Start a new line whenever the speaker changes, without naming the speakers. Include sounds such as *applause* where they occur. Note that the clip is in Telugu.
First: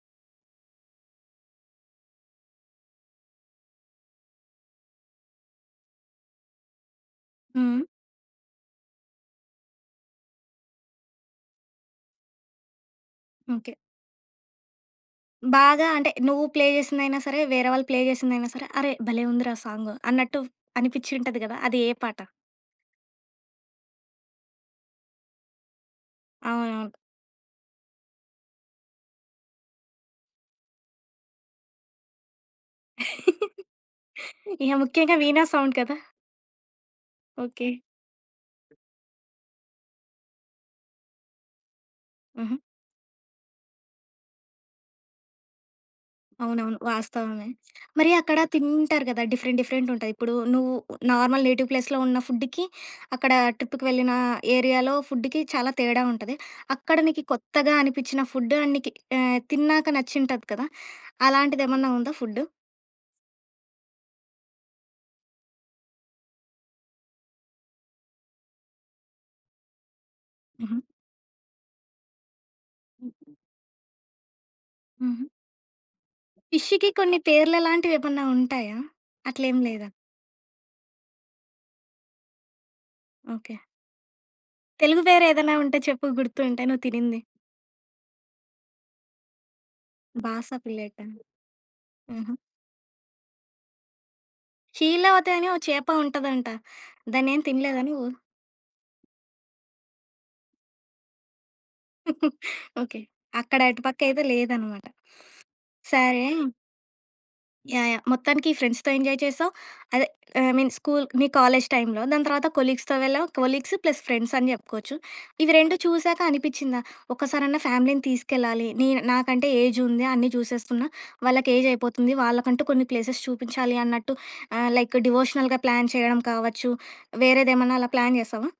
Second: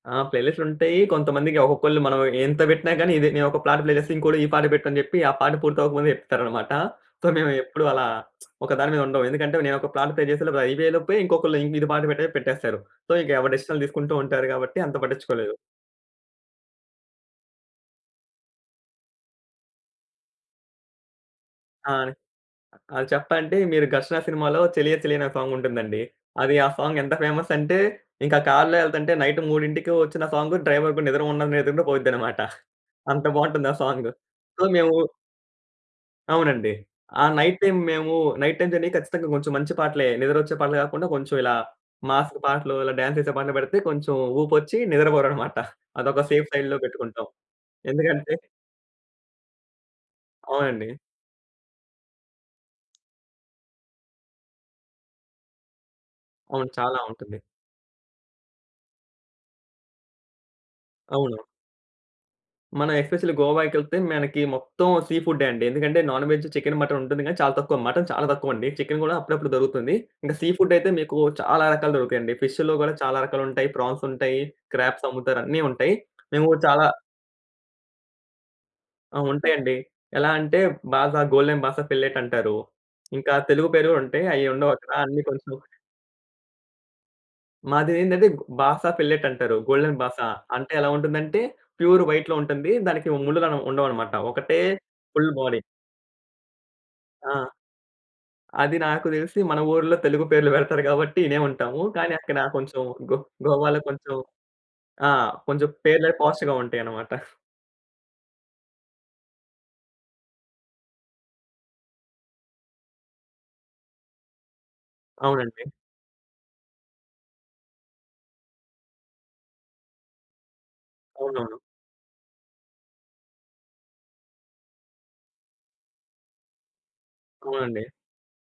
ఆ! ప్లే లిస్ట్ ఉంటాయి. కొంతమందికి ఒక్కొక్కళ్ళు మనం ఎంత వెట్టినా గాని, నేనొక పాట ప్లే జేస్తే, ఇంకొకళ్ళు "ఈ పాట బెట్టు." అని జెప్పి, ఆ పాట పూర్తి అవ్వక ముందు చెప్తారన్నమాట. సో,
హ్మ్.
మేమెప్పుడు అలా ఒక దాని మీద ఉండం. ఎందుకంటే, నేను ఒక పాట ప్లే చేసేలోపు అది అపోయేలోపే ఇంకొకళ్ళు ఇది పాట పెట్టే పెట్టేస్తారు. సో, ఇంక ఎవరు
ఓకే.
డిసిషన్ తీసుకుంటూ ఉంటారు గాబట్టి అంత పట్టించుకోలేదు.
బాగా అంటే నువ్వు ప్లే జేసిందయినా సరే, వేరే వాళ్ళు ప్లే జేసిందయినా సరే, అరె! భలే ఉందిరా సాంగ్ అన్నట్టు అనిపించి ఉంటది గదా! అది ఏ
ఆ! ని
పాట?
ఆ! చెప్పంటే, మీరు 'ఘర్షణ' సినిమాలో చలియ చలియ అనే సాంగుంటుందండి. అది ఆ
అవునవును.
సాంగ్ ఎంత ఫేమసంటే ఇంకా కారులో ఎళ్తుంటే నైట్ 3కి ఒచ్చిన సాంగ్ డ్రైవర్ గూడ నిద్ర ఉండదు, నిద్ర ఉన్న పోయిద్దన్నమాట. అంత
*chuckles*
బాగుంటుంది ఆ సాంగ్. సో
ఇగ
మేము
ముఖ్యంగా వీణా సౌండు గదా!
అవునండి. ఆ నైట్
ఓకే.
టైమ్ మేము, నైట్ టైమ్ జర్నీ ఖచ్చితంగా కొంచెం మంచి పాటలే నిద్రొచ్చే పాటలు గాకుండా, కొంచెం ఇలా మాస్
హుహు.
పాటలు, ఇలా డాన్స్ చేసే పాటలు బెడితే కొంచెం ఊపొచ్చి నిద్రపోరన్నమాట. అదొక సేఫ్
అవునవును.
సైడ్‌లో పెట్టుకుంటాం.
వాస్తవమే. మరి
ఎందుకంటే
అక్కడ తింటారు గదా! డిఫరెంట్ డిఫరెంట్ ఉంటాయి. ఇప్పుడు నువ్వు
అవునండి.
నార్మల్ నేటివ్ ప్లేస్‌లో ఉన్న ఫుడ్‌కి, అక్కడ ట్రిప్‌కి వెళ్ళిన ఏరియాలో ఫుడ్‌కి చాలా తేడా ఉంటది.
అవును.
అక్కడ
చాలా
నీకు
ఉంటుంది.
కొత్తగా అనిపించిన నికి ఆహ్, ఫుడ్ తిన్నాక నచ్చి ఉంటది కదా!
అవును.
అలాంటిదేమన్నా ఉందా ఫుడ్డు.
మనం ఎస్‌పెషల్లీ గోవాకి ఎళ్తే మనకి మొత్తం సీ ఫుడే అండి. ఎందుకంటే నాన్ వేజ్ చికెను, మటను ఉంటుంది గానీ చాలా తక్కువ, మటను చాలా తక్కువ అండి. చికెను గూడా అప్పుడప్పుడు దొరుకుతుంది. ఇంకా సీ
హుహు.
ఫుడాయితే మీకు చాలా రకాలు దొరుకుతాయి అండి. ఫిష్‌లో గూడా చాలా
హుహు.
రకాలు ఉంటాయి, ప్రాన్స్ ఉంటాయి, క్రాబ్స్
హుహు.
అమ్ముతారు అన్ని ఉంటాయి. మేము చాలా
ఫిష్‌కి కొన్ని పేర్లు లాంటివేమైనా ఉంటాయా?
ఆ!
అట్లేం
ఉంటాయండి.
లేదా?
ఎలా అంటే బాజా గోల్డెన్ బాస ఫిల్లెట్ అంటారు. ఇంకా
ఓకే.
తెలుగు పేరు ఉంటాయి అయి ఉండవక్కడ.
తెలుగు
అన్ని కొంచెం
పేరేదైనా ఉంటే చెప్పు గుర్తుంటే నువ్వు తినింది?
మాదేందంటే బాస ఫిల్లెట్ అంటారు. గోల్డెన్ బాసా
బాస
అంటే ఎలా
ప్లేట.
ఉంటుందంటే ప్యూర్
హుహు.
వైట్‌లో ఉంటుంది. దానికి ముల్లులు ఉండవన్నమాట, ఒకటే ఫుల్
'శీలావతి' అని ఓ
బాడీ.
చేప ఉంటదంట,
ఆ!
దాన్నేమి తినలేదా నువ్వు.
అది నాకు దెలిసి, మన ఊరులో తెలుగు పేర్లు బెడతారు గాబట్టి ఇనే ఉంటాము. కానీ
*chuckles*
అక్కడ కొంచెం
ఓకే.
గో
అక్కడ
గోవాలో
అటు
కొంచెం
పక్కైతే లేదన్నమాట.
ఆ!
*sniffs*
కొంచెం ఆ! పేర్లవి
సరే!
పార్ష్‌గా ఉంటాయన్నమాట. *chuckles*
యాహ్! యాహ్! మొత్తానికి ఫ్రెండ్స్‌తో ఎంజాయ్ చేసావు. అదే ఐ మీన్ స్కూల్ మీ కాలేజ్ టైమ్‌లో, దాని తర్వాత కొలీగ్స్‌తో వెళ్ళావు. కొలీగ్స్ ప్లస్ ఫ్రెండ్సని జెప్పుకోవచ్చు. ఇవి
అవునండి.
రెండు చూసాక అనిపించిందా ఒక్కసారన్నా ఫ్యామిలీని తీసుకెళ్లాలి. నే నాకంటే ఏజుంది అన్నీ జూసేస్తున్నా, వాళ్ళకి
అవునవును.
ఏజయిపోతుంది, వాళ్ళకంటూ కొన్ని ప్లేసెస్ చూపించాలి అన్నట్టు, ఆహ్, లైక్ డివోషనల్‌గా ప్లాన్ చేయడం కావచ్చు, వేరేదేమన్నా అలా
అవునండి.
ప్లాన్ జేసావా?